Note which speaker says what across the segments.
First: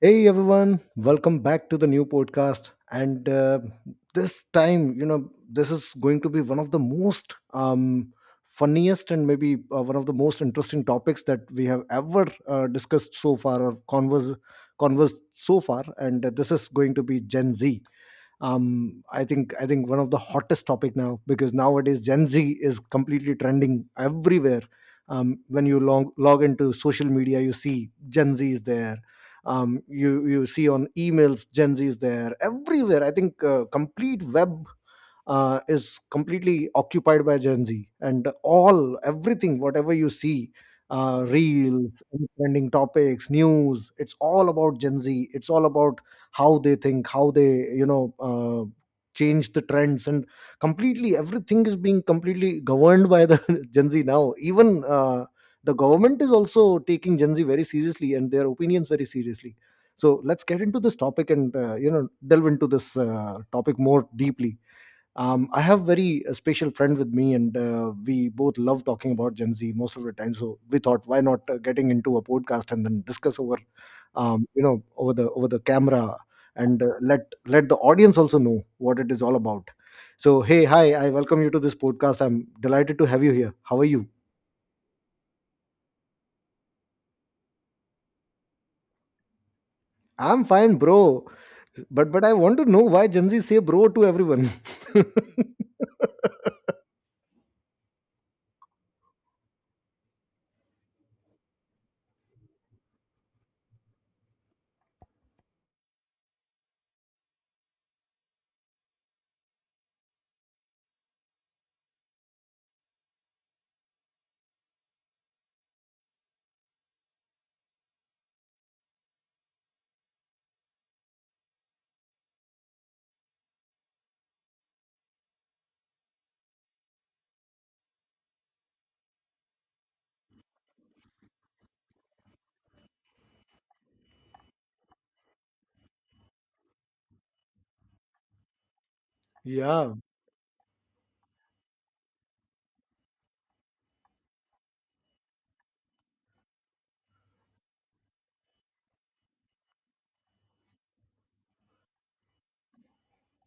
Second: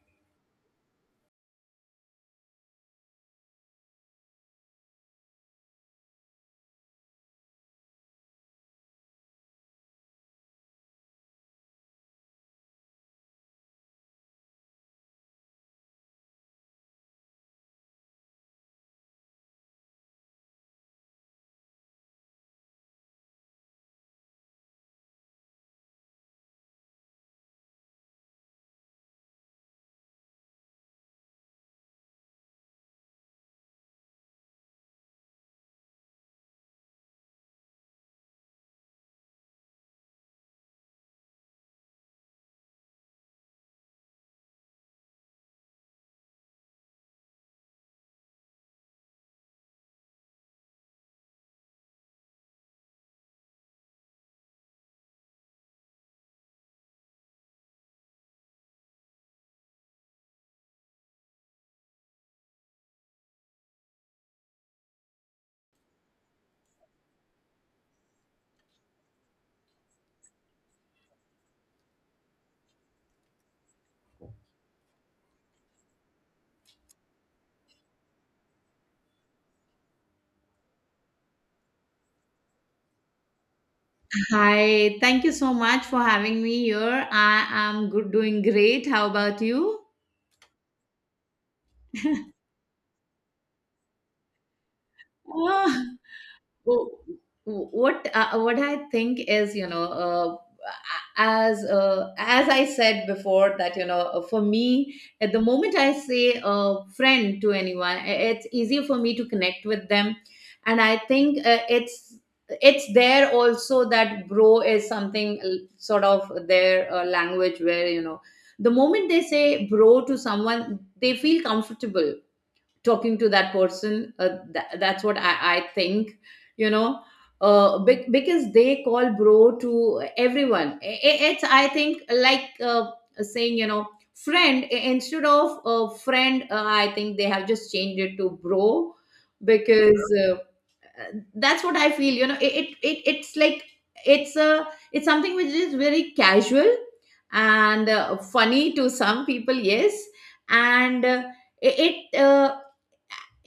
Speaker 1: Hey everyone, welcome back to the new podcast. And this time, this is going to be one of the most funniest, and maybe one of the most interesting topics that we have ever discussed so far or conversed so far. And this is going to be Gen Z. I think one of the hottest topic now, because nowadays Gen Z is completely trending everywhere. When you log into social media, you see Gen Z is there. You see on emails, Gen Z is there everywhere. I think, complete web is completely occupied by Gen Z, and all everything, whatever you see, reels, trending topics, news, it's all about Gen Z. It's all about how they think, how they change the trends, and completely everything is being completely governed by the Gen Z now. Even the government is also taking Gen Z very seriously, and their opinions very seriously. So let's get into this topic, and delve into this topic more deeply. I have very special friend with me, and we both love talking about Gen Z most of the time, so we thought, why not getting into a podcast and then discuss over, over the camera, and let the audience also know what it is all about. So hey, hi, I welcome you to this podcast. I'm delighted to have you here. How are you?
Speaker 2: Hi, thank you so much for having me here. I am good, doing great. How about you?
Speaker 1: I'm fine, bro. But I want to know, why Gen Z say bro to everyone?
Speaker 2: Oh. Well, what I think is, as I said before, that for me, at the moment I say a friend to anyone, it's easier for me to connect with them. And I think it's there also that bro is something sort of their language where, the moment they say bro to someone, they feel comfortable talking to that person. That's what I think. you know because they call bro to everyone, it's, I think, like, saying, friend, instead of friend, I think they have just changed it to bro,
Speaker 1: Yeah,
Speaker 2: because that's what I feel. It's like, it's a, it's something which is very casual and funny to some people, yes. And it it, uh,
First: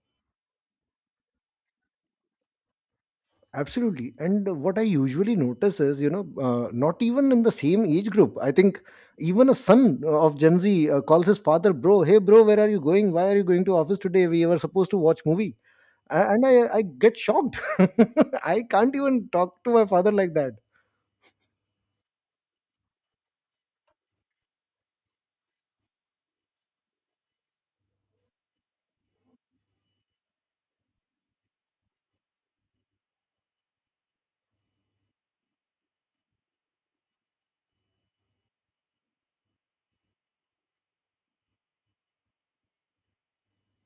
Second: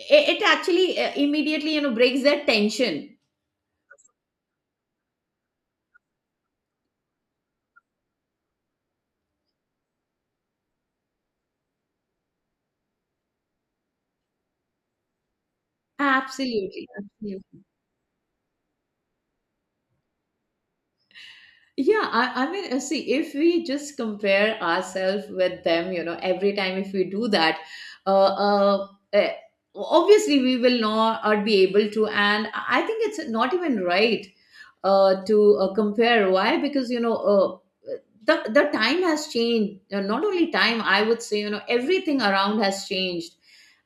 Speaker 2: it actually immediately breaks that tension.
Speaker 1: absolutely. And what I usually notice is, not even in the same age group. I think even a son of Gen Z calls his father, bro. Hey bro, where are you going? Why are you going to office today? We were supposed to watch movie. And I
Speaker 2: Absolutely,
Speaker 1: get shocked.
Speaker 2: absolutely.
Speaker 1: I can't even talk to my father like that.
Speaker 2: Yeah, I mean, see, if we just compare ourselves with them, every time if we do that, uh, uh, uh obviously we will not be able to. And I think it's not even right to compare. Why? Because, the time has changed. Not only time, I would say, everything around has changed,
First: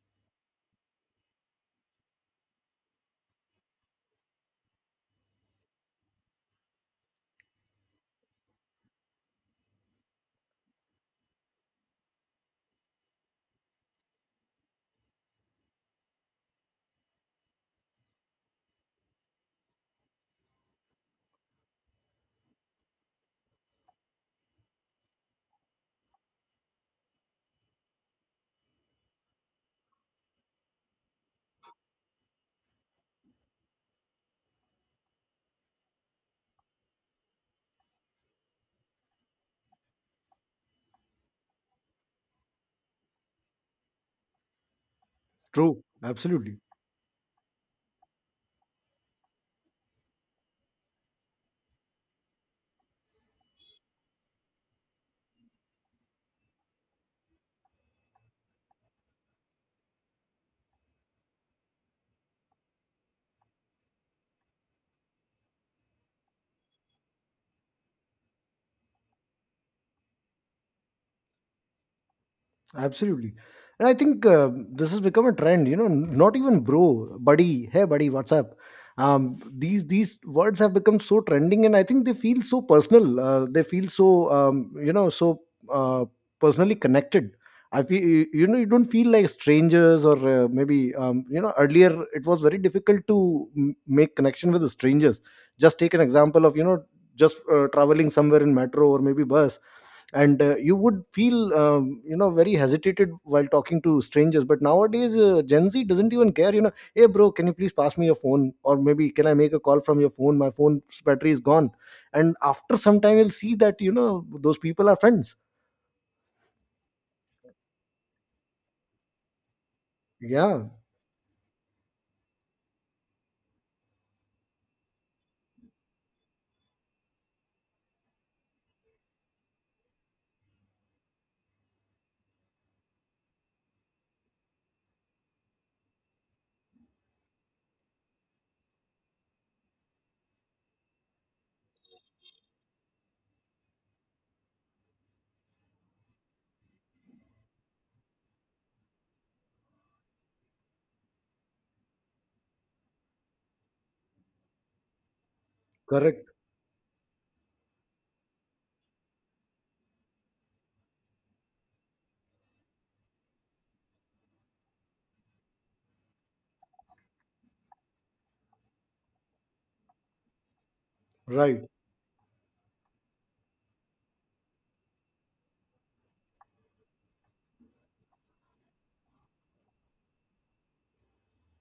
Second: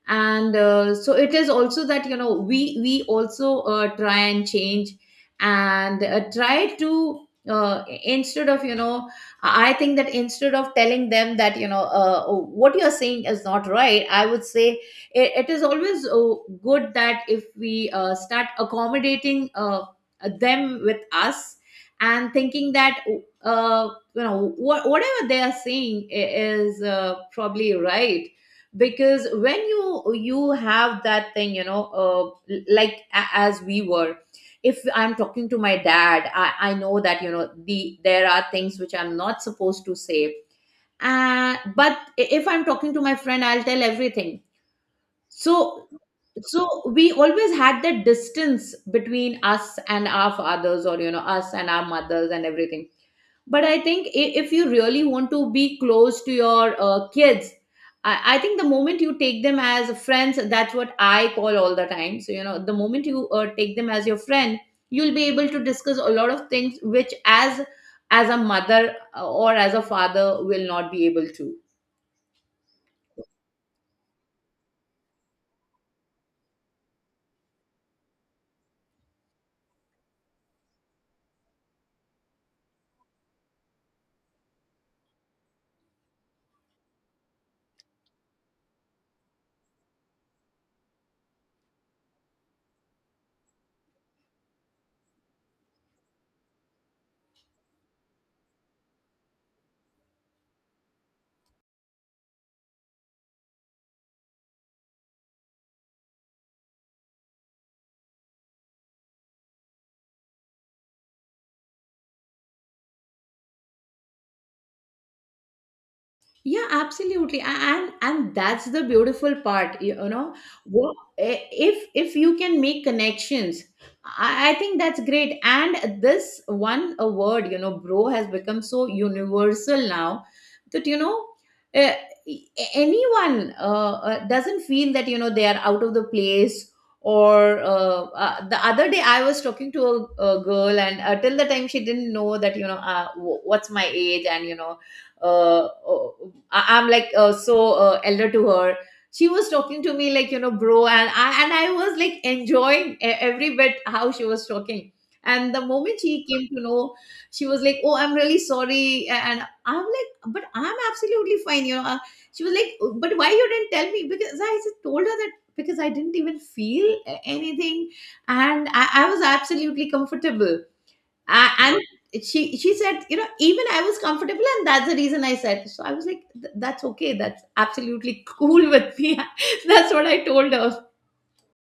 Speaker 2: and so it is also that, we also try and change, and try to. Instead of, I think that, instead of telling them that, what you're saying is not right, I would say it is always good that if we start accommodating, them with us, and thinking that, uh, whatever they are saying is probably right. Because when you have that thing, like, as we were, if I'm talking to my dad, I know that, there are things which I'm not supposed to say, but if I'm talking to my friend, I'll tell everything.
Speaker 1: True.
Speaker 2: So,
Speaker 1: Absolutely.
Speaker 2: so we always had that distance between us and our fathers, or, us and our mothers and everything. But I think, if you really want to be close to your kids, I think the moment you take them as friends — that's what I call all the time — so, the moment you take them as your friend, you'll be able to discuss a lot of things which, as a mother or as a father, will not be able to.
Speaker 1: Absolutely. And I think this has become a trend, you know, not even bro, buddy. Hey buddy, what's up? These words have become so trending, and I think they feel so personal. They feel so, uh, personally connected. I feel, you don't feel like strangers, or maybe, earlier it was very difficult to make connection with the strangers. Just take an example of, you know, just traveling somewhere in metro or maybe bus. And you would feel, very hesitated while talking to strangers. But nowadays, Gen Z doesn't even care. You know, hey bro, can you please pass me your phone? Or maybe, can I make a call from your phone? My phone's battery is gone. And after some time you'll see that, you know, those people are friends.
Speaker 2: Yeah, absolutely. And that's the beautiful part,
Speaker 1: Yeah.
Speaker 2: If you can make connections, I think that's great. And this one a word, bro, has become so universal now, that, uh, anyone, doesn't feel that, they are out of the place. Or, the other day I was talking to a girl, and till the time she didn't know that, what's my age, and, uh, uh, I'm like, so elder to her. She was talking to me like, bro, and I was like enjoying every bit how she was talking. And the moment she
Speaker 1: Correct.
Speaker 2: came to know, she was like, "Oh, I'm really sorry," and I'm like, "But I'm absolutely fine, She was like, "Oh, but why you didn't tell me?" Because I just told her that, because I didn't even feel anything, and I was absolutely comfortable.
Speaker 1: Right.
Speaker 2: And she said, even I was comfortable, and that's the reason I said so. I was like, That's okay, that's absolutely cool with me," that's what I told her.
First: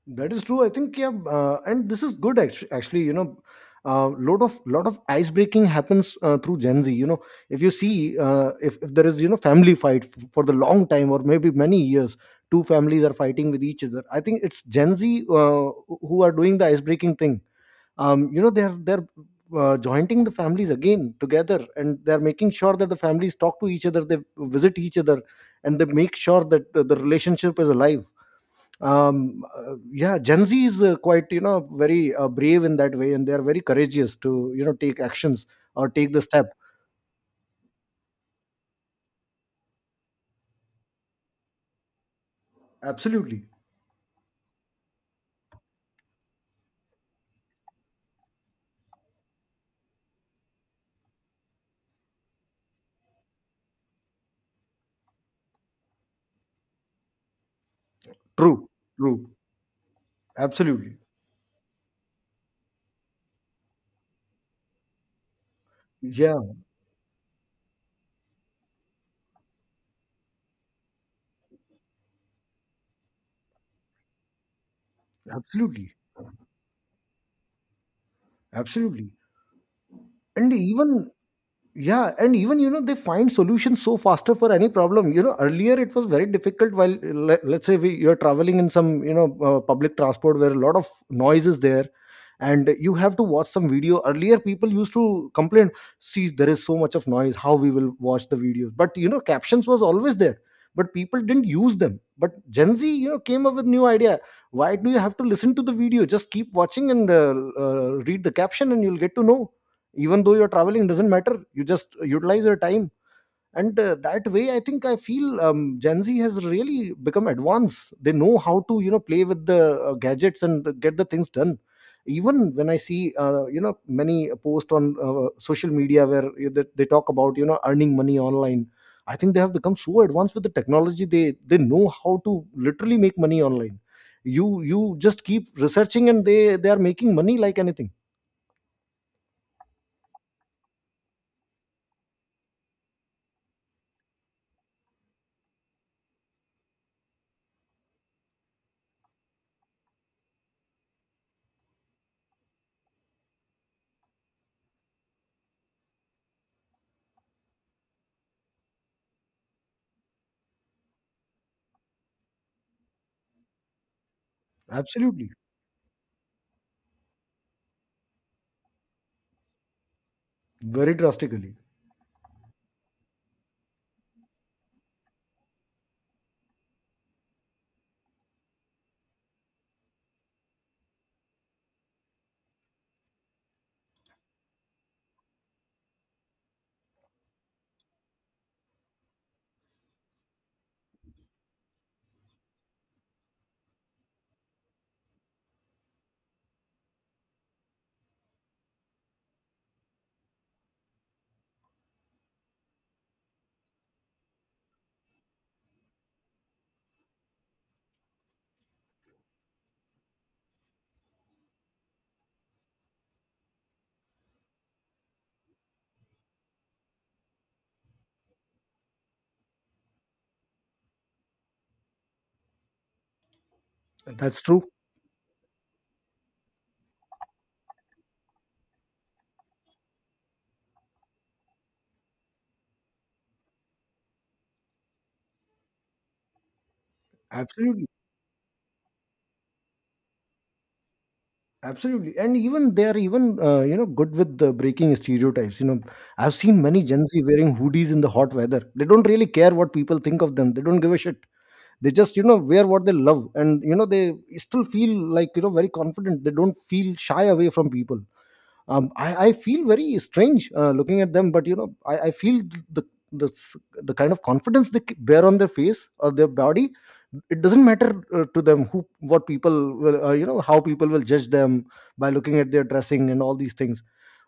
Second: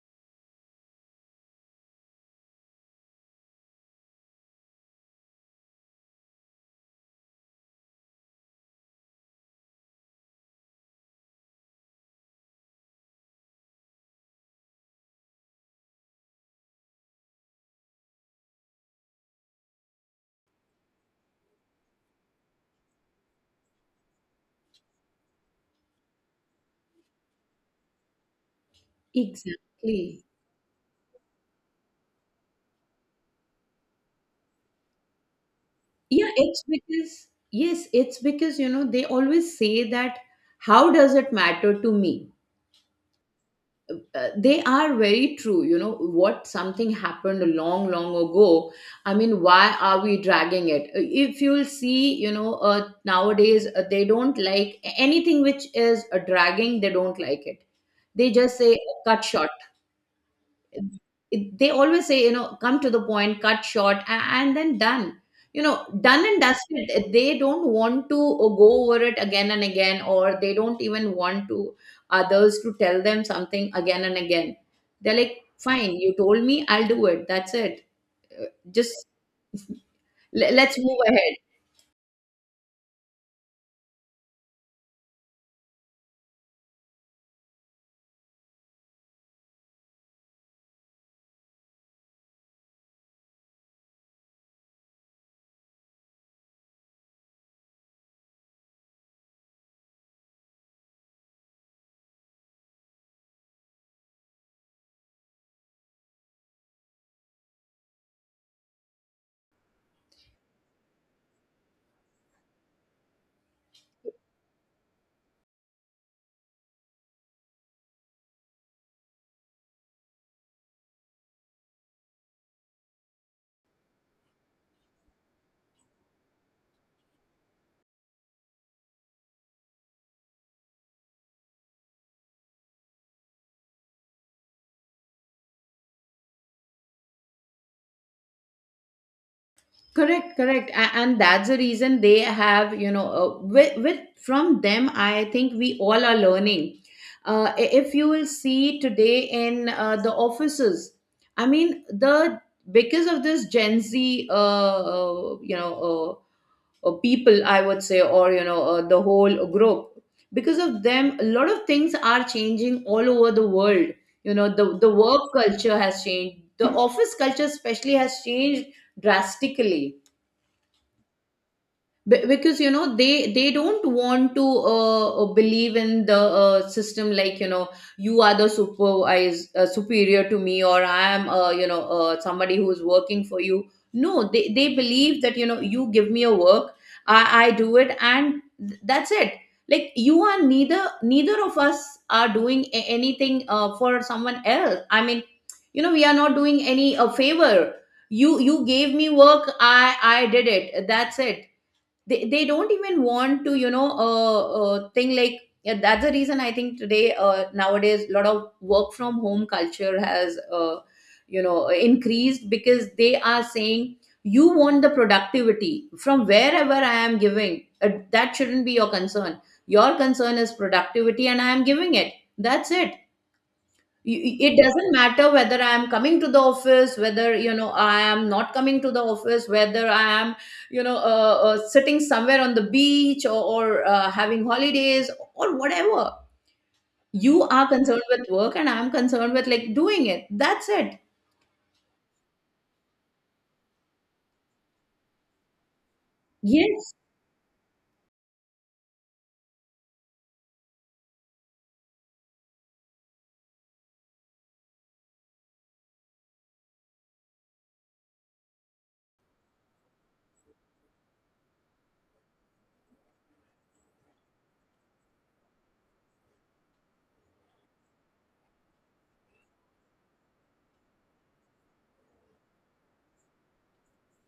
Speaker 1: That is true. I think, yeah, and this is good, actually. Actually, lot of ice breaking happens through Gen Z. You know, if you see, if there is, family fight for the long time or maybe many years, two families are fighting with each other. I think it's Gen Z who are doing the ice breaking thing. They're jointing the families again together, and they're making sure that the families talk to each other, they visit each other, and they make sure that the relationship is alive. Yeah,
Speaker 2: Exactly.
Speaker 1: Gen Z is quite, very brave in that way, and they are very courageous to, take actions or take the
Speaker 2: Yeah,
Speaker 1: step.
Speaker 2: it's because, yes, it's because, they always say that, how does it matter to me?
Speaker 1: Absolutely.
Speaker 2: They are very true, what, something happened long long ago, I mean, why are we dragging it? If you'll see, nowadays, they don't like anything which is a dragging, they don't like it. They just
Speaker 1: True.
Speaker 2: say, cut
Speaker 1: True.
Speaker 2: short.
Speaker 1: Absolutely.
Speaker 2: They always say, come to the point, cut short, and then done. Done
Speaker 1: Yeah,
Speaker 2: and dusted, they don't want to go over it again and again, or they don't even want to others to tell them something again and again. They're like,
Speaker 1: absolutely.
Speaker 2: fine, you told me, I'll do it, that's it. Uh, just
Speaker 1: Absolutely. And
Speaker 2: let's move
Speaker 1: even,
Speaker 2: ahead.
Speaker 1: yeah, and even, they find solutions so faster for any problem. You know, earlier it was very difficult while, let's say, you're traveling in some, public transport where a lot of noise is there, and you have to watch some video. Earlier, people used to complain, see, there is so much of noise, how we will watch the videos. But you know, captions was always there, but people didn't use them. But Gen Z, came up with new idea. Why do you have to listen to the video? Just keep watching, and read the caption, and you'll get to know. Even though you're traveling, doesn't matter, you just utilize your time. And that way I think, I feel, Gen Z has really become advanced. They know how to, play with the gadgets and get the things done. Even when I see, many posts on social media where they talk about, earning money online. I think they have become so advanced with the technology. They know how to literally make money online. You just keep researching, and they are making money like anything.
Speaker 2: Correct, correct. And that's the reason they have, with from them I think we all are learning. If you will see today, in the offices, I mean, the because of this Gen Z, people, I would say, or, the whole group, because of them a lot of things are changing all over the world. The work
Speaker 1: Absolutely.
Speaker 2: culture has changed, the office culture especially has changed, drastically.
Speaker 1: Very drastically.
Speaker 2: Because, they don't want to believe in the system, like, you are the supervisor, superior to me, or I am, somebody who's working for you. No, they believe that, you give me a work, I do it, and that's it. Like, you are neither of us are doing anything for someone else, I mean, we are not doing any favor. You gave me work, I did it, that's it. They don't even want to, thing like, yeah, that's the reason I think, today, nowadays, a lot of work from home culture has, increased, because they are saying, you want the productivity, from wherever I am giving, that shouldn't be your concern. Your concern is productivity and I am giving it, that's it. you-
Speaker 1: That's
Speaker 2: it
Speaker 1: true.
Speaker 2: doesn't matter whether I am coming to the office, whether, I am not coming to the office, whether I am, sitting somewhere on the beach, or having holidays, or whatever. You are
Speaker 1: Absolutely.
Speaker 2: concerned with work and I'm concerned with, like, doing it, that's it.
Speaker 1: Absolutely. And even they are even, good with the breaking stereotypes. You know, I've seen many
Speaker 2: Yes,
Speaker 1: Gen Z wearing hoodies in the hot weather. They don't really care what people think of them. They don't give a shit. They just, you know, wear what they love. And, you know, they still feel like, you know, very confident. They don't feel shy away from people. I feel very strange looking at them, but you know, I feel the, the s- the kind of confidence they bear on their face or their body. It doesn't matter to them, what people will, how people will judge them by looking at their dressing and all these things.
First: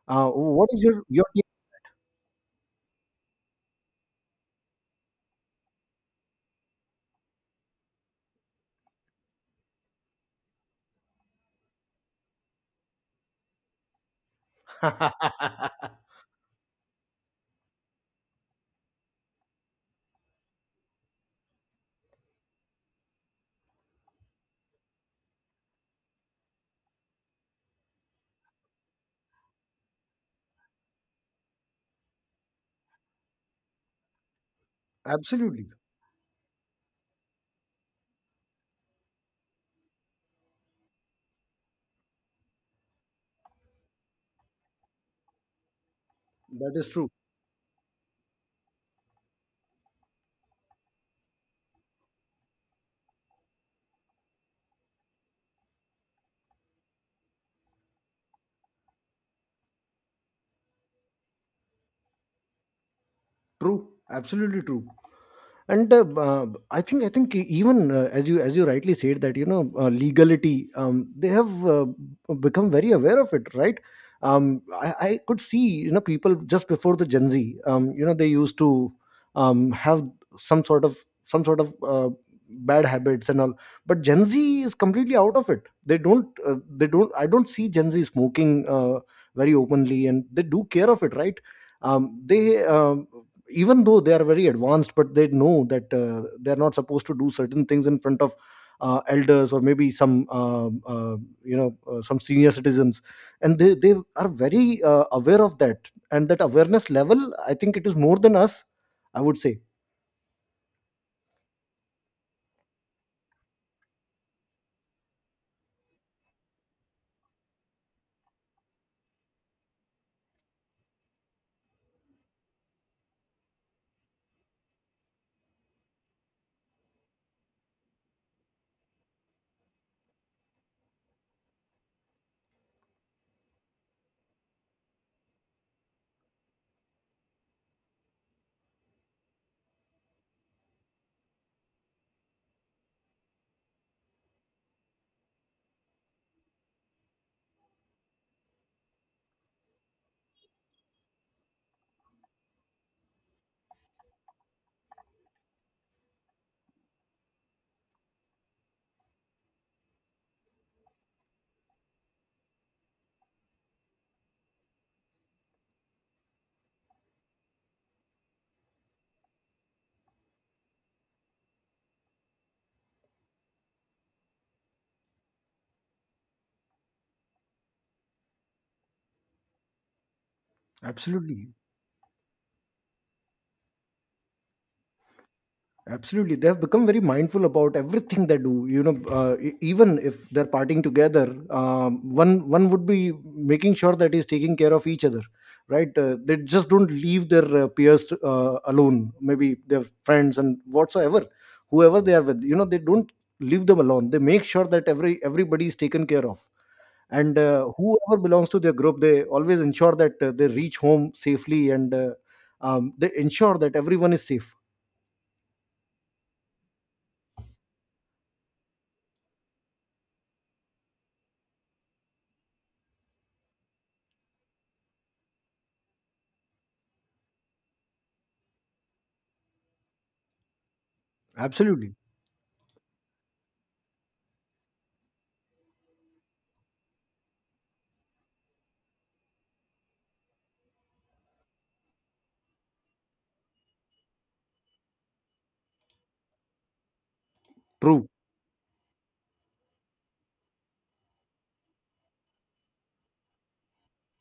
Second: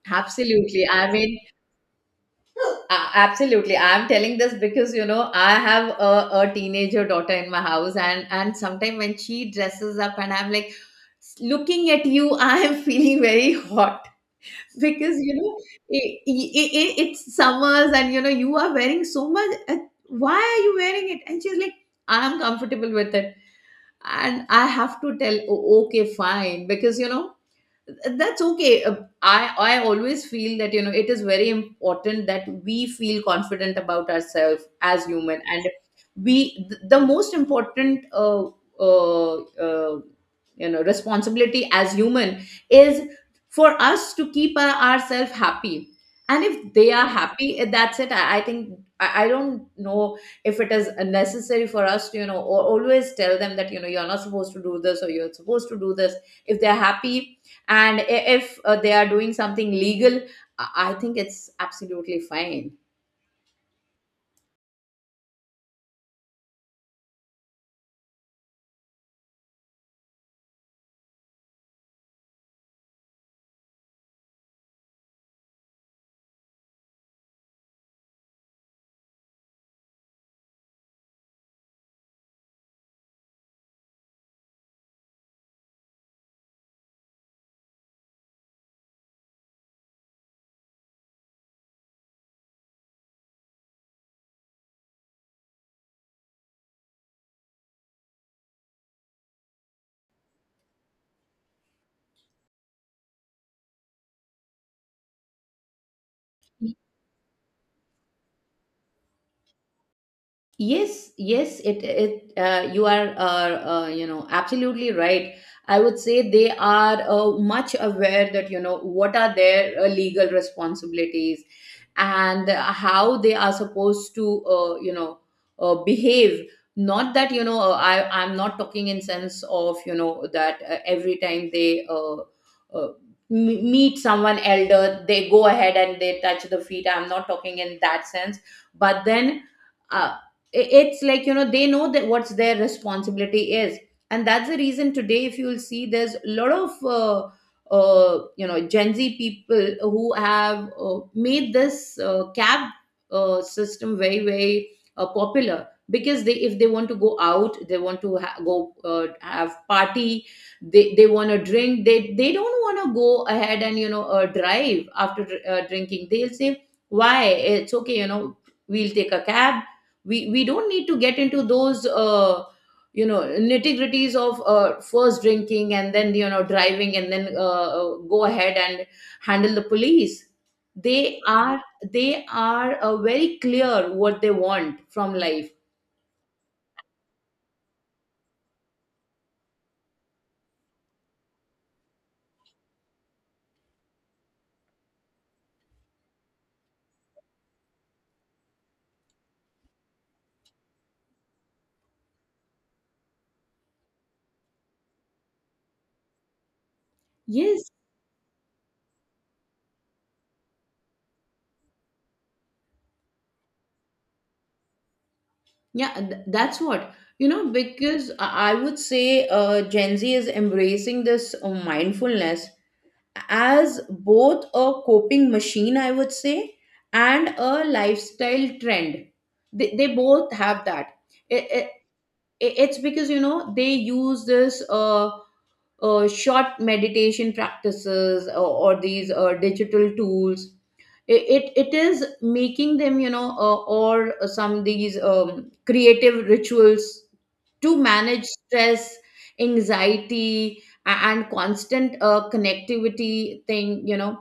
Speaker 1: What is
Speaker 2: absolutely,
Speaker 1: your
Speaker 2: I
Speaker 1: your?
Speaker 2: mean, absolutely, I'm telling this because, I have a teenager daughter in my house, and sometimes when she dresses up and I'm like, looking at you, I am feeling very hot.
Speaker 1: take?
Speaker 2: Because, it's summers, and, you are wearing so much! Why are you wearing it? And she's like, I'm comfortable with it. And I have to tell, Okay, fine," because, that's okay. I always feel that, it is very important that we feel confident about ourselves as human, and
Speaker 1: Absolutely,
Speaker 2: we, the most important uh, uh, responsibility as human, is for us to keep ourselves happy. And
Speaker 1: that
Speaker 2: if
Speaker 1: is
Speaker 2: they are
Speaker 1: true.
Speaker 2: happy, that's it. I think, I don't know if it is necessary for us to, always tell them that, you're not supposed to do this or you're supposed to do this. If they're happy, and i- if they are doing something legal, I think it's absolutely fine.
Speaker 1: True, absolutely true. And I think even, as you rightly said, that, you know, legality, they have become very aware of it, right. I could see, you know, people just before the Gen Z, they used to, have some sort of some sort of bad habits and all. But Gen Z is completely out of it. They don't uh, they don't i don't see Gen Z smoking very openly, and they do care of it, right. They, even though they are very advanced, but they know that they're not supposed to do certain things in front of elders, or maybe some, some senior citizens. And they are very aware of that, and that awareness level, I think, it is more than us, I would say.
Speaker 2: Yes, yes, it you are, absolutely right. I would say they are much aware that, what are their legal responsibilities, and how they are supposed to, behave. Not that, I'm not talking in sense of, that every time they uh, meet someone elder, they go ahead and they touch the feet. I'm not talking in that sense, but then. Uh, it's like, you know, they know that what's their responsibility is, and that's the reason today if you'll see there's a lot of you know, gen Z people who have made this cab system very very popular, because they, if they want to go out, they want to go have party, they want to drink, they don't want to go ahead and, you know, drive after drinking. They'll say, why, it's okay, you know, we'll take a cab. We don't need to get into those you know nitty gritties of first drinking and then, you know, driving and then go ahead and handle the police. They
Speaker 1: Absolutely.
Speaker 2: are, they are very clear what they want from life.
Speaker 1: Absolutely, they have become very mindful about everything they do. You know, even if they're partying together, one would be making sure that he's taking care of each other, right? They just don't leave their peers alone. Maybe their friends and whatsoever, whoever they are with. You know, they don't leave them alone. They make sure that everybody is taken care of, and
Speaker 2: Yes,
Speaker 1: whoever belongs to their group, they always ensure that they reach home safely. And they ensure that everyone is safe.
Speaker 2: yeah, that's what, you know, because I would say gen Z is embracing this mindfulness as both a coping machine, I would say, and a lifestyle trend. They both have that. It, it,
Speaker 1: Absolutely
Speaker 2: it's because, you know, they use this short meditation practices, or these digital tools. It is making them, you know, or some these creative rituals to
Speaker 1: true.
Speaker 2: manage stress, anxiety, and constant connectivity thing, you know,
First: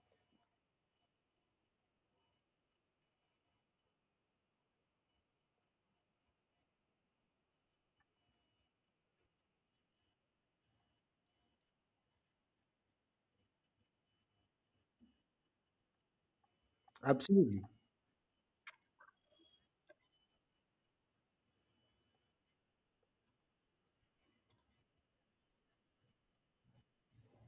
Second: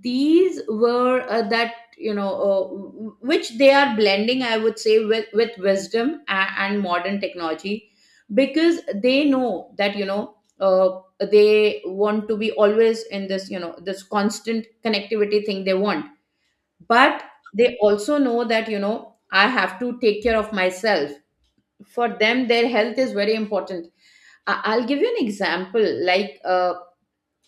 Speaker 2: these were that you know w- which they are blending, I would say, with wisdom and modern technology, because they know that, you know, they want to be always in this, you know, this constant connectivity thing they want. But
Speaker 1: Absolutely
Speaker 2: they also know that, you know, I have to take care of myself. For them, their health is very important. I'll give you an example. Like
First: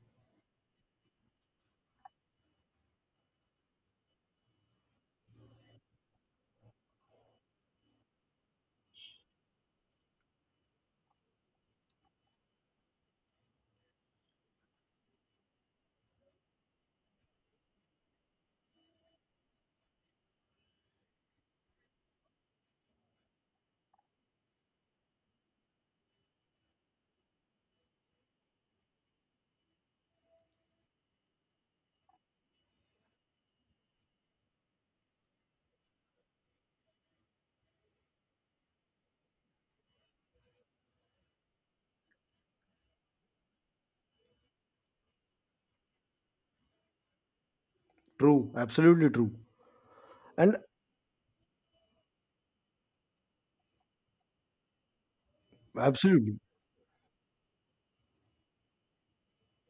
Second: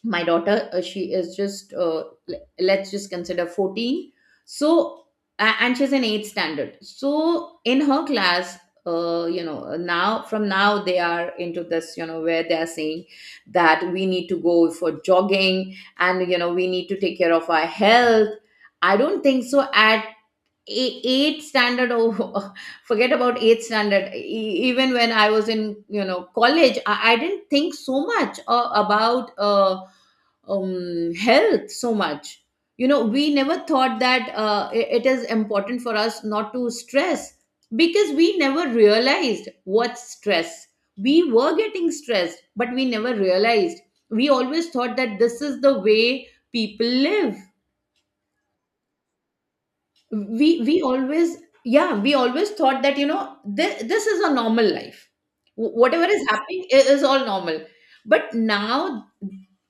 Speaker 2: my daughter, she is just let's just consider 14. So and she's in eighth standard, so in her class, you know, now from now they are into this, you know, where they are saying that we need to go for jogging, and you know, we need to take care of our health. I don't think so at eighth standard. Oh forget about eighth standard. Even when I was in, you know, college, I didn't think so much about health so much. You know, we never thought that it is important for us not to stress, because we never realized what stress. We were getting stressed, but we never realized. We always thought that this is the way people live.
Speaker 1: true. Absolutely true. And
Speaker 2: We always, yeah, we always thought that, you know, this is a normal life. Whatever is
Speaker 1: absolutely.
Speaker 2: happening is all normal. But now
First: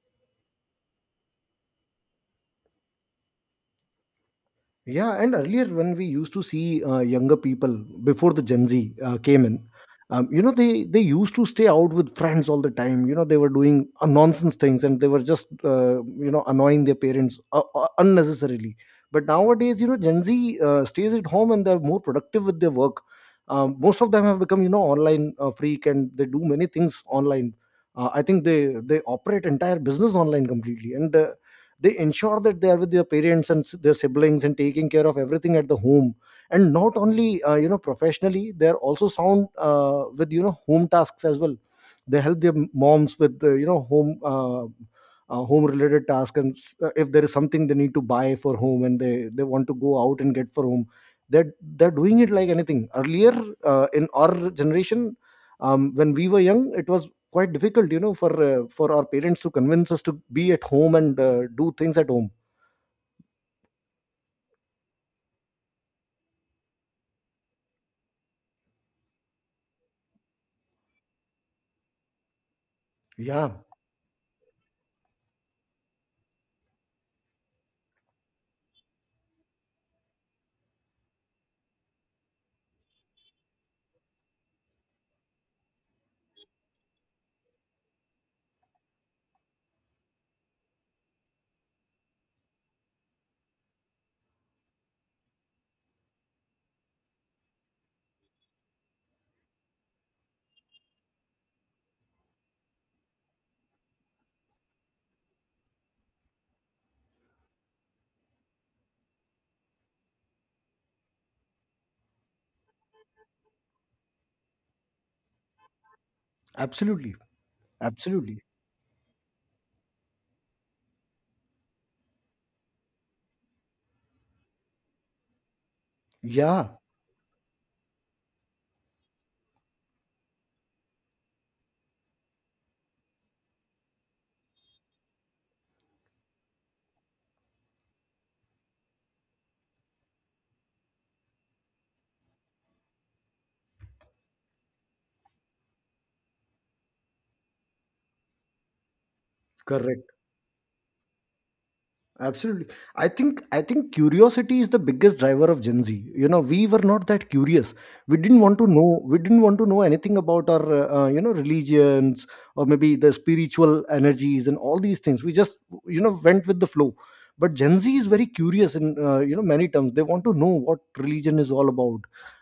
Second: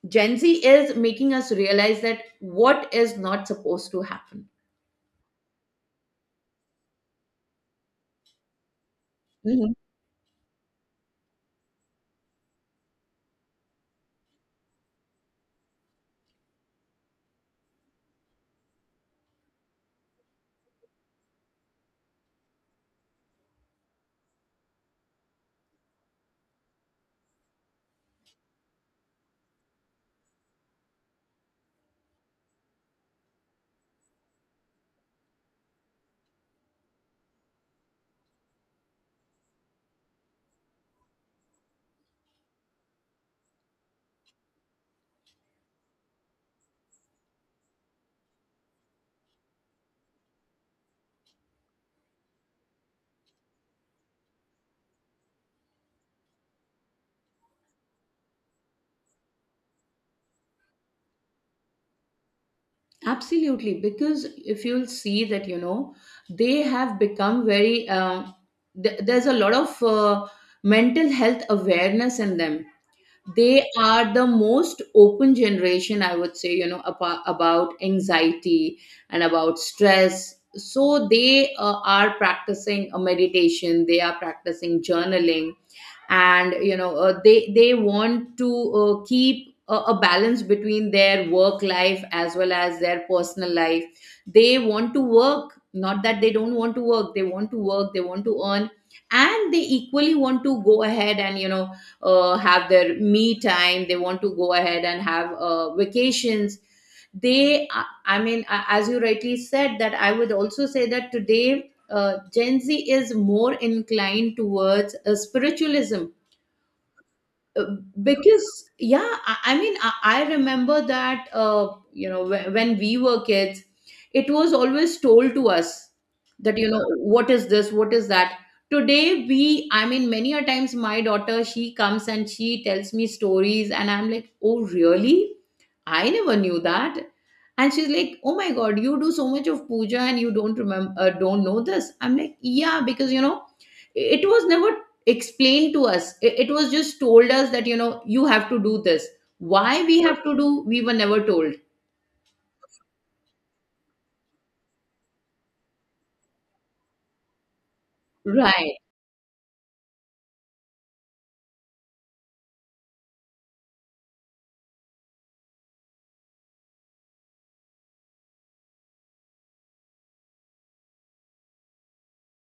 Speaker 2: gen Z is making us realize that what is not supposed to happen.
Speaker 1: Yeah, and earlier when we used to see younger people before the Gen Z came in,
Speaker 2: Mhm.
Speaker 1: they used to stay out with friends all the time. You know, they were doing nonsense things, and they were just, annoying their parents unnecessarily. But nowadays, you know, Gen Z stays at home, and they're more productive with their work. Most of them have become, you know, online freak, and they do many things online. I think they operate entire business online completely. And they ensure that they are with their parents, and their siblings, and taking care of everything at the home, and not only professionally, they are also sound with, you know, home tasks as well. They help their moms with, home home related tasks, and if there is something they need to buy for home, and they want to go out and get for home, that they're doing it like anything. Earlier in our generation, when we were young, it was quite difficult, you know, for our parents to convince us to be at home, and do things at home.
Speaker 2: Absolutely, because if you'll see that, you know, they have become very, there's a lot of mental health awareness in them.
Speaker 1: Yeah.
Speaker 2: They are the most open generation, I would say, you know, about anxiety and about stress. So they are practicing a meditation, they are practicing journaling, and you know, they want to keep a balance between their work life as well as their personal life. They want to work, not that they don't want to work, they want to work, they want to earn, and they equally want to go ahead and, you know, have their me time. They want to go ahead and have vacations. They. I mean, as you rightly said, that I would also say that today gen Z is more inclined towards spiritualism.
Speaker 1: Absolutely.
Speaker 2: uh,
Speaker 1: Absolutely.
Speaker 2: because yeah, I mean, I remember that, you know, when we were kids, it was always told to us that,
Speaker 1: Yeah.
Speaker 2: you know, what is this, what is that. Today we, I mean, many a times my daughter, she comes and she tells me stories and I'm like, oh really, I never knew that. And she's like, oh my god, you do so much of puja and you don't remember, don't know this. I'm like, yeah, because, you know, it was never explained to us. It was just told us that, you know, you have to do this. Why we
Speaker 1: Correct.
Speaker 2: have to do, we were never told.
Speaker 1: Absolutely. I think curiosity is the biggest driver of Gen Z. You know, we were not that curious. We didn't want to
Speaker 2: Right.
Speaker 1: know. We didn't want to know anything about our religions or maybe the spiritual energies and all these things. We just went with the flow. But Gen Z is very curious in many terms. They want to know what religion is all about.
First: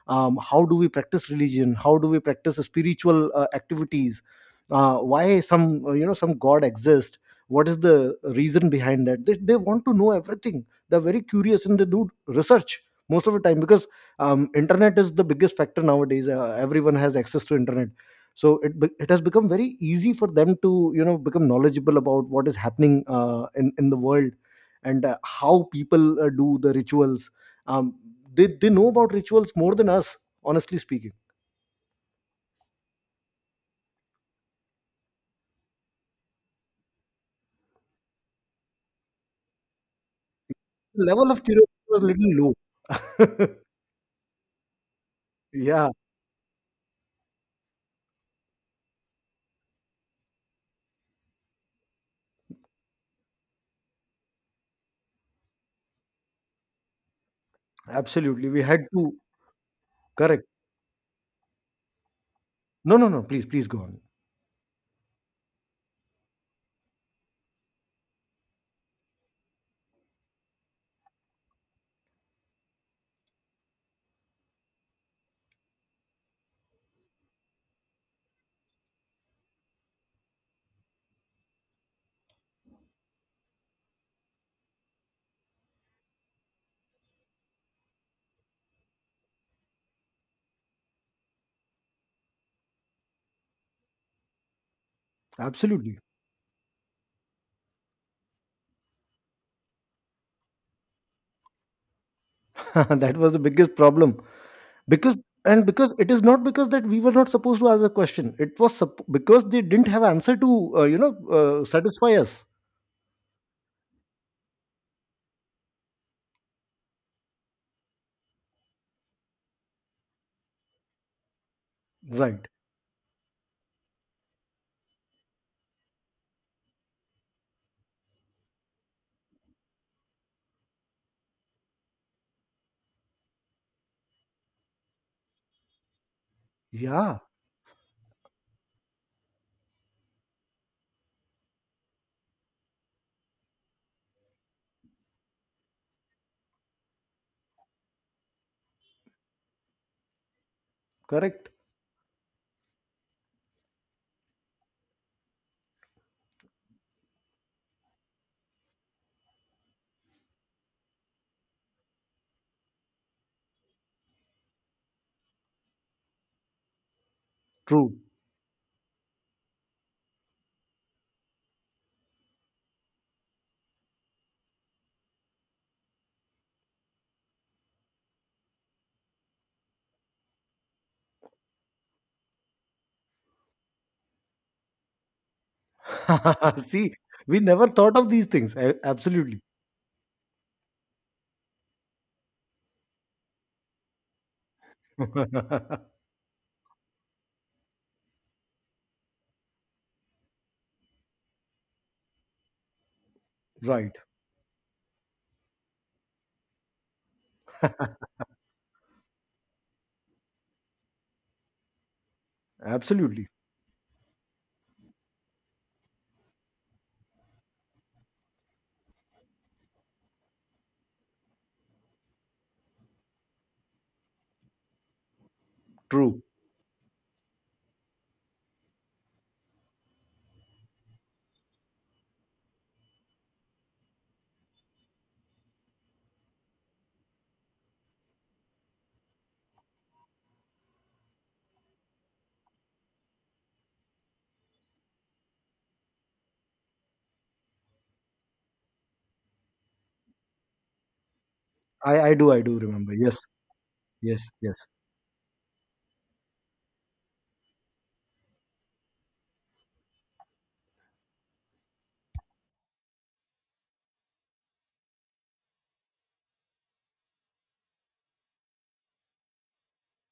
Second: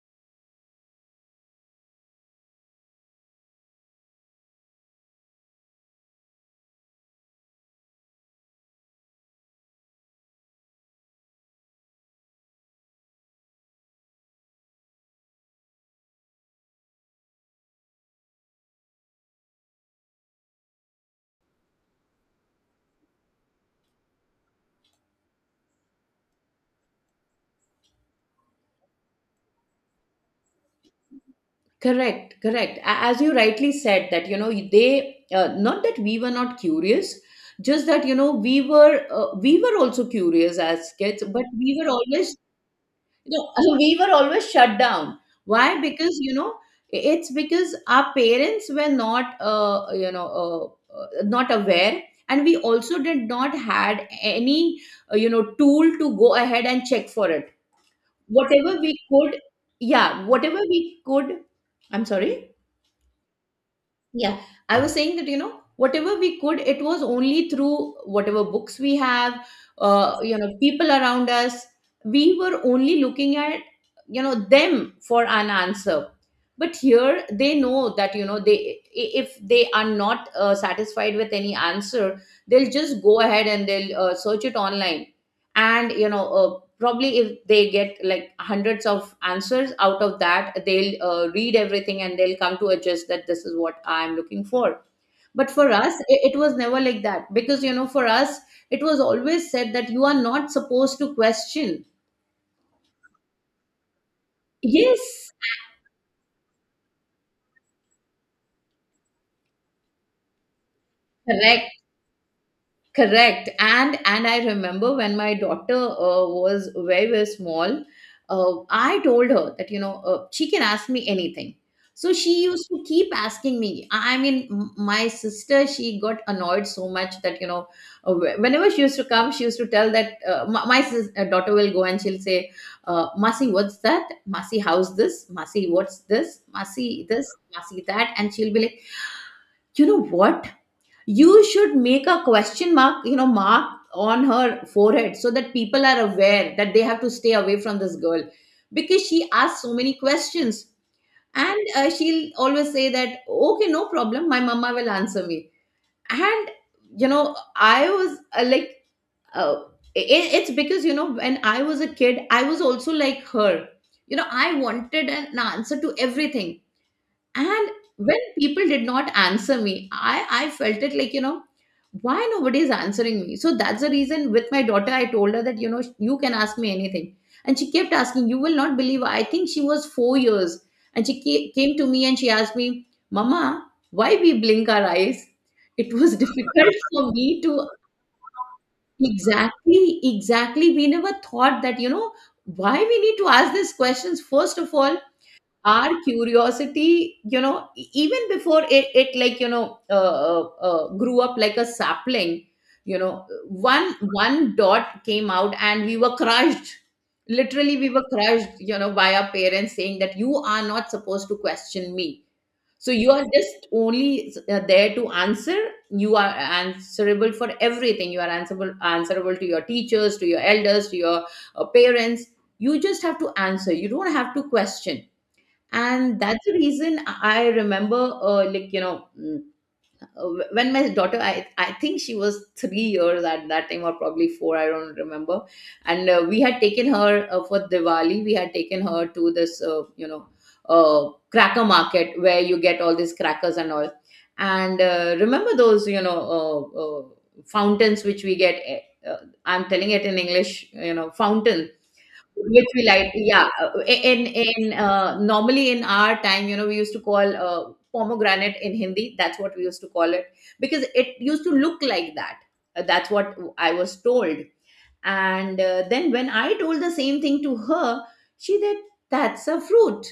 Speaker 1: How do we practice religion? How do we practice spiritual activities? Why some some god exists? What is the reason behind that? They want to know everything. They're very curious and they do research most of the time because internet is the biggest factor nowadays. Everyone has access to internet, so it has become very easy for them to become knowledgeable about what is happening in the world, and how people do the rituals. Um, they, they know about rituals more than us, honestly speaking.
Speaker 2: Correct, correct. As you rightly said that, you know, they not that we were not curious, just that, you know, we were also curious as
Speaker 1: The
Speaker 2: kids,
Speaker 1: level of
Speaker 2: but we were
Speaker 1: curiosity was little
Speaker 2: always,
Speaker 1: low.
Speaker 2: you know, we were always shut down. Why?
Speaker 1: Yeah,
Speaker 2: Because, you know, it's because our parents were not, not aware, and we also did not had any, you know, tool to go ahead and check for it.
Speaker 1: absolutely, we
Speaker 2: Whatever
Speaker 1: had
Speaker 2: we
Speaker 1: to.
Speaker 2: could, yeah,
Speaker 1: Correct.
Speaker 2: whatever we could. I'm sorry.
Speaker 1: No, no, no. Please, please go on.
Speaker 2: Yeah, I was saying that, you know, whatever we could, it was only through whatever books we have, you know, people around us. We were only looking at, you know, them for an answer. But here they know that, you know, they, if they are not satisfied with any answer, they'll just go ahead and they'll search it online, and you know, probably if they get like hundreds of answers out of that, they'll read everything and they'll come to a gist that this is what I'm looking for. But for us,
Speaker 1: Absolutely.
Speaker 2: it was never like that, because you know, for us it was always said that you are not supposed to question.
Speaker 1: That was the biggest problem. because
Speaker 2: Yes.
Speaker 1: and because it is not because that we were not supposed to ask the question. Because they didn't have answer to satisfy us.
Speaker 2: Correct. And I remember when my daughter was very very small, I told her that, you know, she can ask me anything. So she
Speaker 1: Right.
Speaker 2: used to keep asking me. I mean, my sister, she got annoyed so much that, you know, whenever she used to come, she used to tell that my daughter will go and she'll say, masi what's that, masi how's this, masi what's this, masi
Speaker 1: Yeah.
Speaker 2: this masi that. And she'll be like, you know what, you should make a question mark, you know, mark on her forehead so that people are aware that they have to stay away from this girl because she asks so many questions.
Speaker 1: Correct.
Speaker 2: And she'll always say that, okay, no problem, my mama will answer me. And you know, I was like uh, it, it's because, you know, when I was a kid, I was also like her. You know, I wanted an answer to everything. And
Speaker 1: True.
Speaker 2: when people did not answer me, I felt it like, you know, why nobody is answering me? So that's the reason, with my daughter, I told her that, you know, you can ask me anything. And she kept asking. You will not believe, I think she was 4 years. And she came to me and she asked me, Mama, why we blink our eyes? It was difficult
Speaker 1: See,
Speaker 2: for
Speaker 1: we
Speaker 2: me to.
Speaker 1: never thought of these things. Absolutely.
Speaker 2: Exactly, exactly. We never thought that, you know, why we need to ask these questions. First of all, our curiosity, you know, even before it like, you know, grew up like a sapling, you know,
Speaker 1: Right.
Speaker 2: one dot came out and we were crushed. Literally, we were crushed, you know, by our parents saying that you are not supposed to question me. So you are
Speaker 1: Absolutely.
Speaker 2: just only there to answer. You are answerable for everything. You are answerable, answerable to your teachers, to your elders, to your parents. You just have to answer, you don't have to question. And
Speaker 1: True.
Speaker 2: that's the reason I remember like, you know, when my daughter, I think she was 3 years at that time, or probably four, I don't remember. And we had taken her for Diwali, we had taken her to this you know, cracker market where you get all these crackers and all. And remember those, you know, fountains which we get, eh, uh, I'm telling it in English, you know, fountain,
Speaker 1: I do, I do
Speaker 2: which we
Speaker 1: remember.
Speaker 2: like,
Speaker 1: Yes.
Speaker 2: yeah.
Speaker 1: Yes. Yes.
Speaker 2: In Normally in our time, you know, we used to call pomegranate in Hindi. That's what we used to call it because it used to look like that. That's what I was told. And then when I told the same thing to her, she said, "That's a fruit."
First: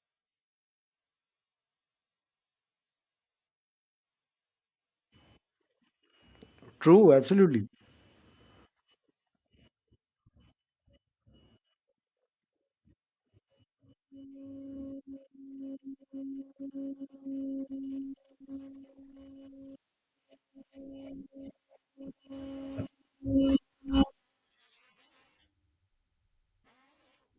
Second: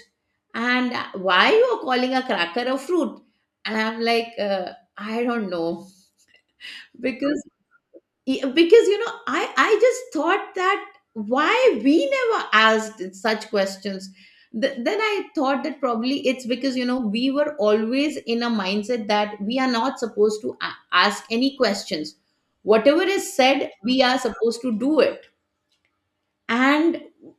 Speaker 2: And why you are calling a cracker a fruit? And I'm like, I don't know
Speaker 1: True.
Speaker 2: because
Speaker 1: Absolutely.
Speaker 2: yeah, because I just thought that why we never asked such questions. Then I thought that probably it's because you know we were always in a mindset that we are not supposed to ask any questions. Whatever is said, we are supposed to do it. And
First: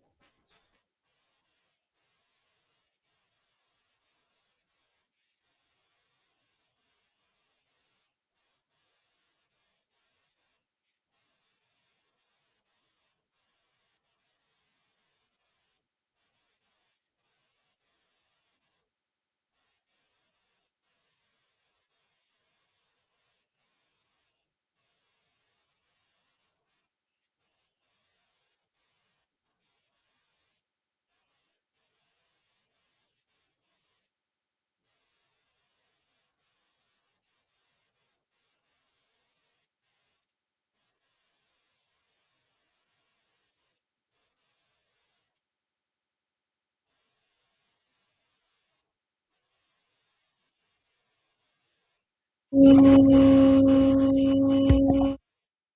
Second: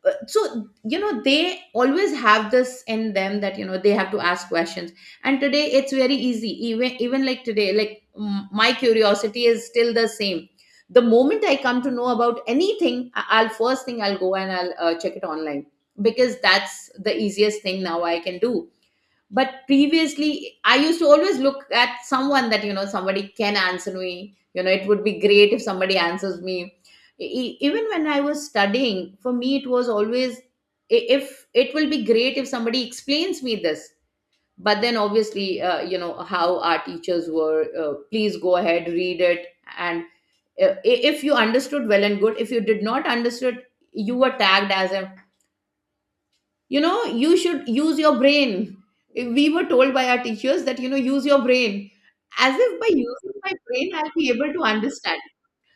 Speaker 2: so you know they always have this in them that you know they have to ask questions. And today it's very easy, even like today, like my curiosity is still the same. The moment I come to know about anything, I'll, first thing, I'll go and I'll check it online, because that's the easiest thing now I can do. But previously I used to always look at someone that you know somebody can answer me, you know it would be great if somebody answers me. Even when I was studying, for me it was always, if it will be great if somebody explains me this. But then obviously you know how our teachers were, please go ahead, read it. And if you understood, well and good. If you did not understood, you were tagged as a, you know, you should use your brain. We were told by our teachers that you know use your brain, as if by using my brain I'll be able to understand.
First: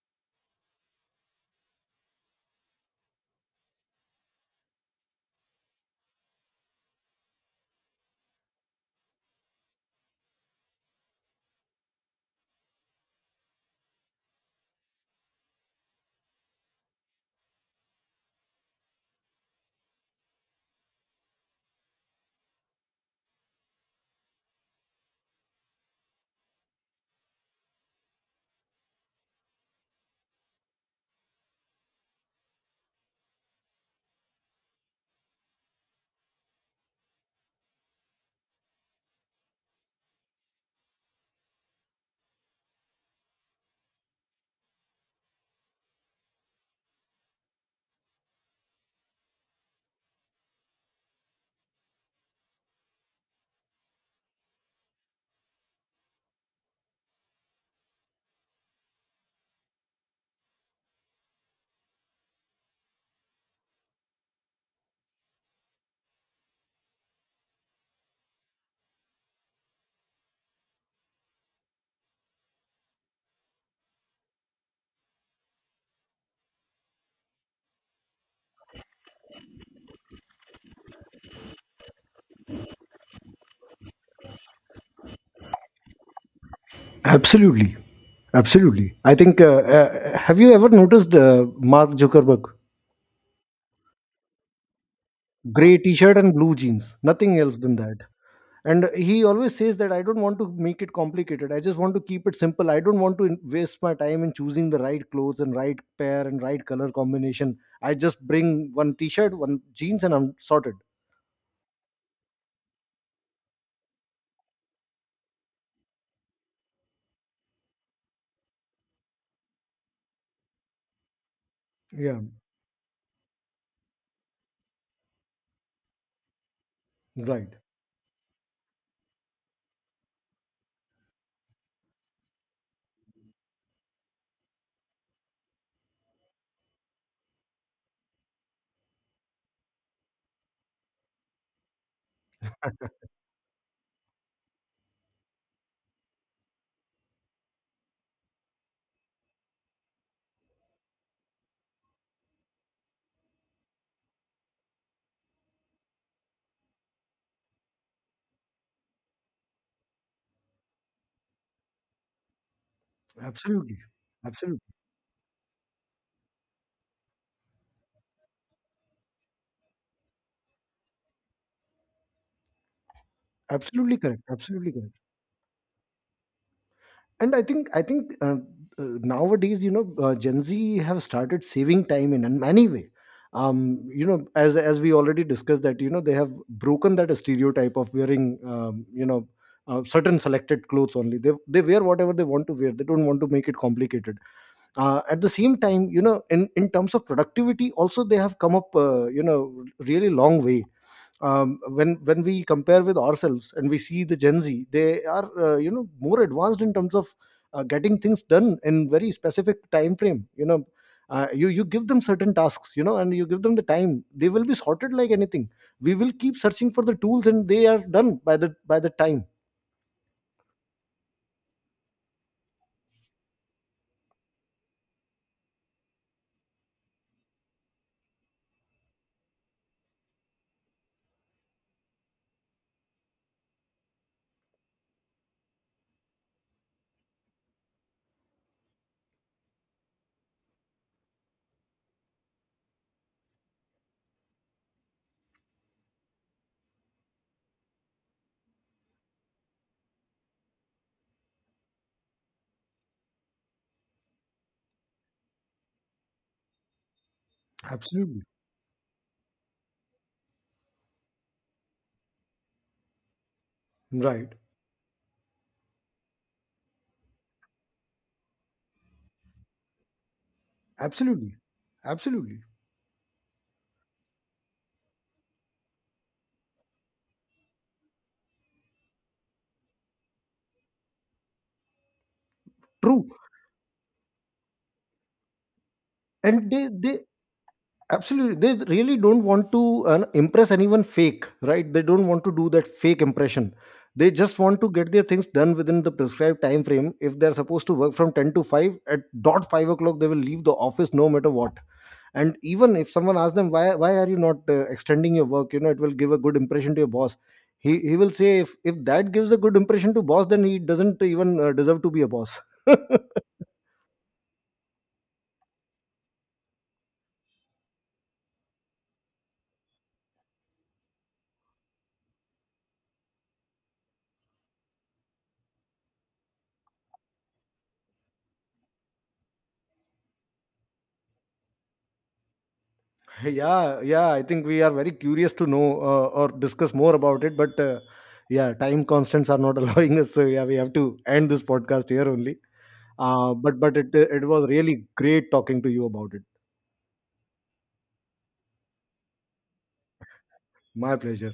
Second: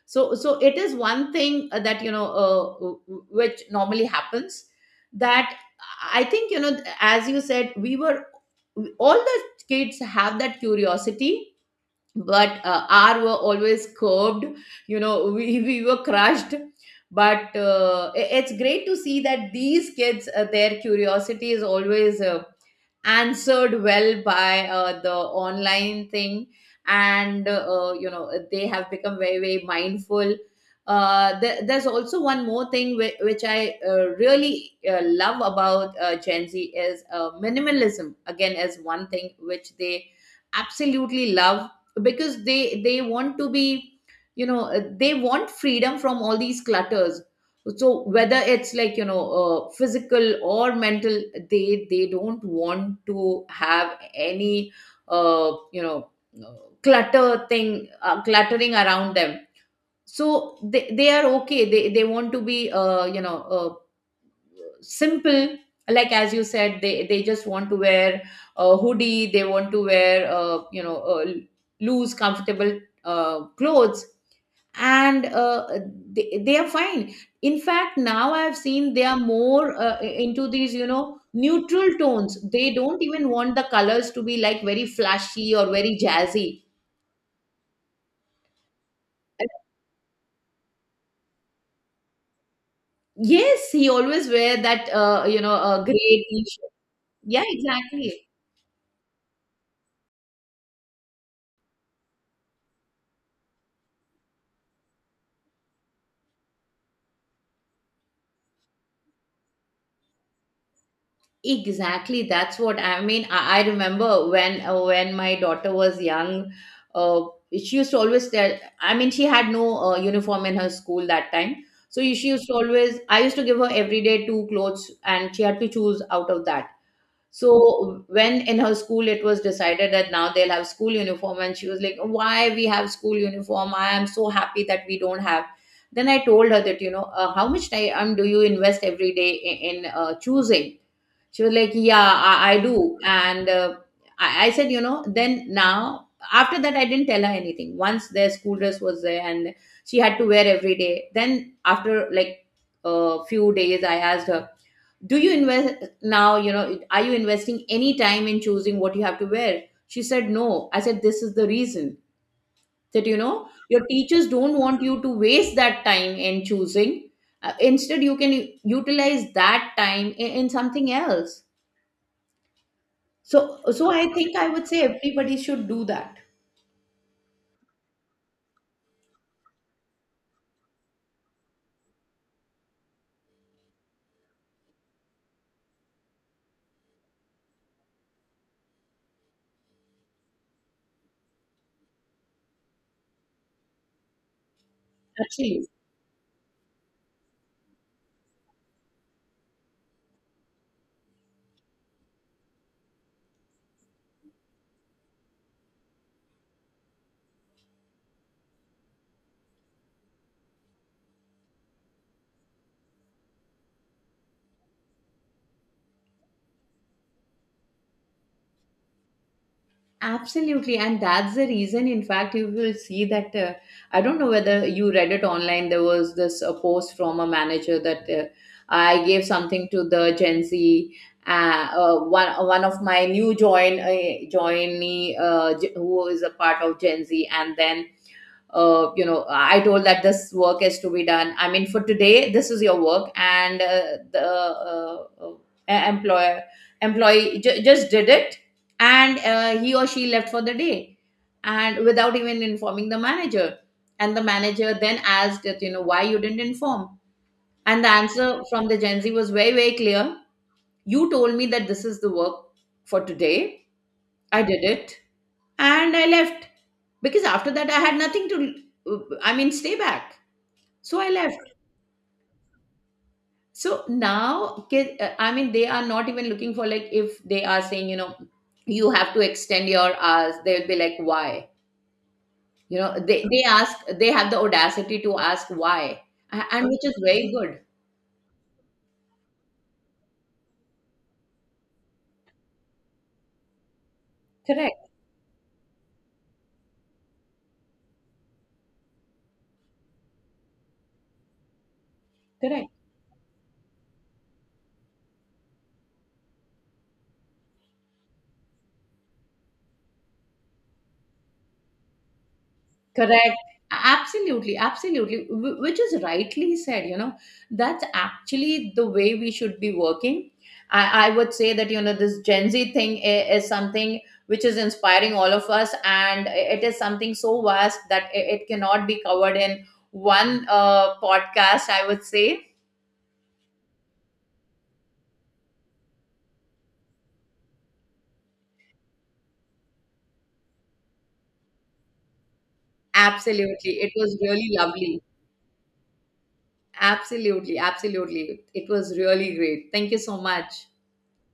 Speaker 2: So it is one thing, that you know, which normally happens, that I think, you know, as you said, we were, all the kids have that curiosity. But R were always curved. You know, we, we were crushed. But it's great to see that these kids, their curiosity is always answered well by the online thing. And you know they have become very very mindful. There's also one more thing which I really love about Gen Z is, minimalism again is one thing which they absolutely love, because they want to be, you know, they want freedom from all these clutters. So whether it's like, you know, physical or mental, they don't want to have any, uh, you know uh, clutter thing, cluttering around them. So they are okay, they want to be, simple. Like as you said, they just want to wear a hoodie, they want to wear loose, comfortable clothes. And they are fine. In fact, now I've seen they are more into these, you know, neutral tones. They don't even want the colors to be like very flashy or very jazzy.
Speaker 1: Absolutely. Absolutely. I think, have you ever noticed Mark Zuckerberg?
Speaker 2: Yes, he always wear that
Speaker 1: Gray t shirt
Speaker 2: gray
Speaker 1: and blue
Speaker 2: t-shirt.
Speaker 1: jeans. Nothing
Speaker 2: Yeah,
Speaker 1: else than that.
Speaker 2: exactly.
Speaker 1: And he always says that I don't want to make it complicated. I just want to keep it simple. I don't want to waste my time in choosing the right clothes and right pair and right color combination. I just bring one t shirt, one jeans, and I'm sorted.
Speaker 2: Exactly, that's what I mean. I remember when my daughter was young, uh, she used to always tell. I mean, she had no uniform in her school that time, so
Speaker 1: Yeah,
Speaker 2: she used to always. I used to give her every day two clothes, and she had to choose out of that.
Speaker 1: right.
Speaker 2: So when in her school it was decided that now they'll have school uniform, and she was like, "Why we have school uniform? I am so happy that we don't have." Then I told her that, you know, how much time do you invest every day in choosing. She was like, yeah, I do. And I said, you know, then now, after that, I didn't tell her anything. Once their school dress was there and she had to wear every day, then after like a few days, I asked her, do you invest now? You know, are you investing any time in choosing what you have to wear? She said, no. I said, this is the reason that, you know,
Speaker 1: Absolutely.
Speaker 2: your teachers don't
Speaker 1: Absolutely.
Speaker 2: want you to waste that time in choosing. Instead, you can utilize that time in something else. So
Speaker 1: Absolutely
Speaker 2: I
Speaker 1: correct.
Speaker 2: think I would
Speaker 1: Absolutely
Speaker 2: say
Speaker 1: correct.
Speaker 2: everybody should do that.
Speaker 1: And I think nowadays, gen z have started saving time in a many way. um you know, as we already discussed that, you know, they have broken that stereotype of wearing um, you know certain selected clothes only. They wear whatever they want to wear. They don't want to make it complicated. At the same
Speaker 2: Actually,
Speaker 1: time, you know, in terms of productivity also they have come up, really long way. When we compare with ourselves and we see the gen z, they are, more advanced in terms of getting things done in very specific time frame. You know, you give them certain tasks, you know, and you give them the time, they will be sorted like anything. We will keep searching for the tools and they are done by the time.
Speaker 2: absolutely. And that's the reason, in fact, you will see that. I don't know whether you read it online. There was this post from a manager that I gave something to the Gen Z. One of my new joinee, who is a part of Gen Z, and then you know I told that this work is to be done, I mean for today this is your work. And the employer employee just did it. And he or she left for the day, and without even informing the manager. And the manager then asked that, you know, why you didn't inform. And the
Speaker 1: Absolutely.
Speaker 2: answer from the Gen Z was very very clear. You told me that this is the work for today,
Speaker 1: Right.
Speaker 2: I did it and I left, because after that I had nothing to, I mean, stay back. So I
Speaker 1: Absolutely.
Speaker 2: left.
Speaker 1: Absolutely.
Speaker 2: So now, kid, I mean, they are not even looking for, like, if they are saying, you know, you have to extend your hours, they'll be like, why? You know,
Speaker 1: True.
Speaker 2: they ask, they have the audacity to ask why,
Speaker 1: And
Speaker 2: and which is
Speaker 1: they
Speaker 2: very good.
Speaker 1: Absolutely, they really don't want to impress anyone fake, right? They don't want to do that fake impression. They just want to
Speaker 2: Correct,
Speaker 1: get their things done within the prescribed time frame. If they're supposed to work from 10 to 5, at dot 5 o'clock they will leave the office no matter what. And
Speaker 2: correct.
Speaker 1: even if someone asks them, why are you not extending your work, you know, it will give a good impression to your boss, he will say if that gives a good impression to boss, then he doesn't even deserve to be a boss.
Speaker 2: Correct. Absolutely, absolutely. Which is rightly said, you know, that's actually the way we should be working. I would say that, you know, this Gen Z thing is something which is inspiring all of us, and it is something so vast that it cannot be covered in one podcast, I would say.
Speaker 1: Yeah, yeah, I think we are very curious to know or discuss more about it, but yeah, time constants are not allowing us, so yeah, we have to end this podcast here only. But
Speaker 2: Absolutely.
Speaker 1: it
Speaker 2: It was
Speaker 1: it was
Speaker 2: really
Speaker 1: really
Speaker 2: lovely.
Speaker 1: great talking to you about it.
Speaker 2: Absolutely, absolutely. It was really great. Thank you so much.
Speaker 1: My pleasure.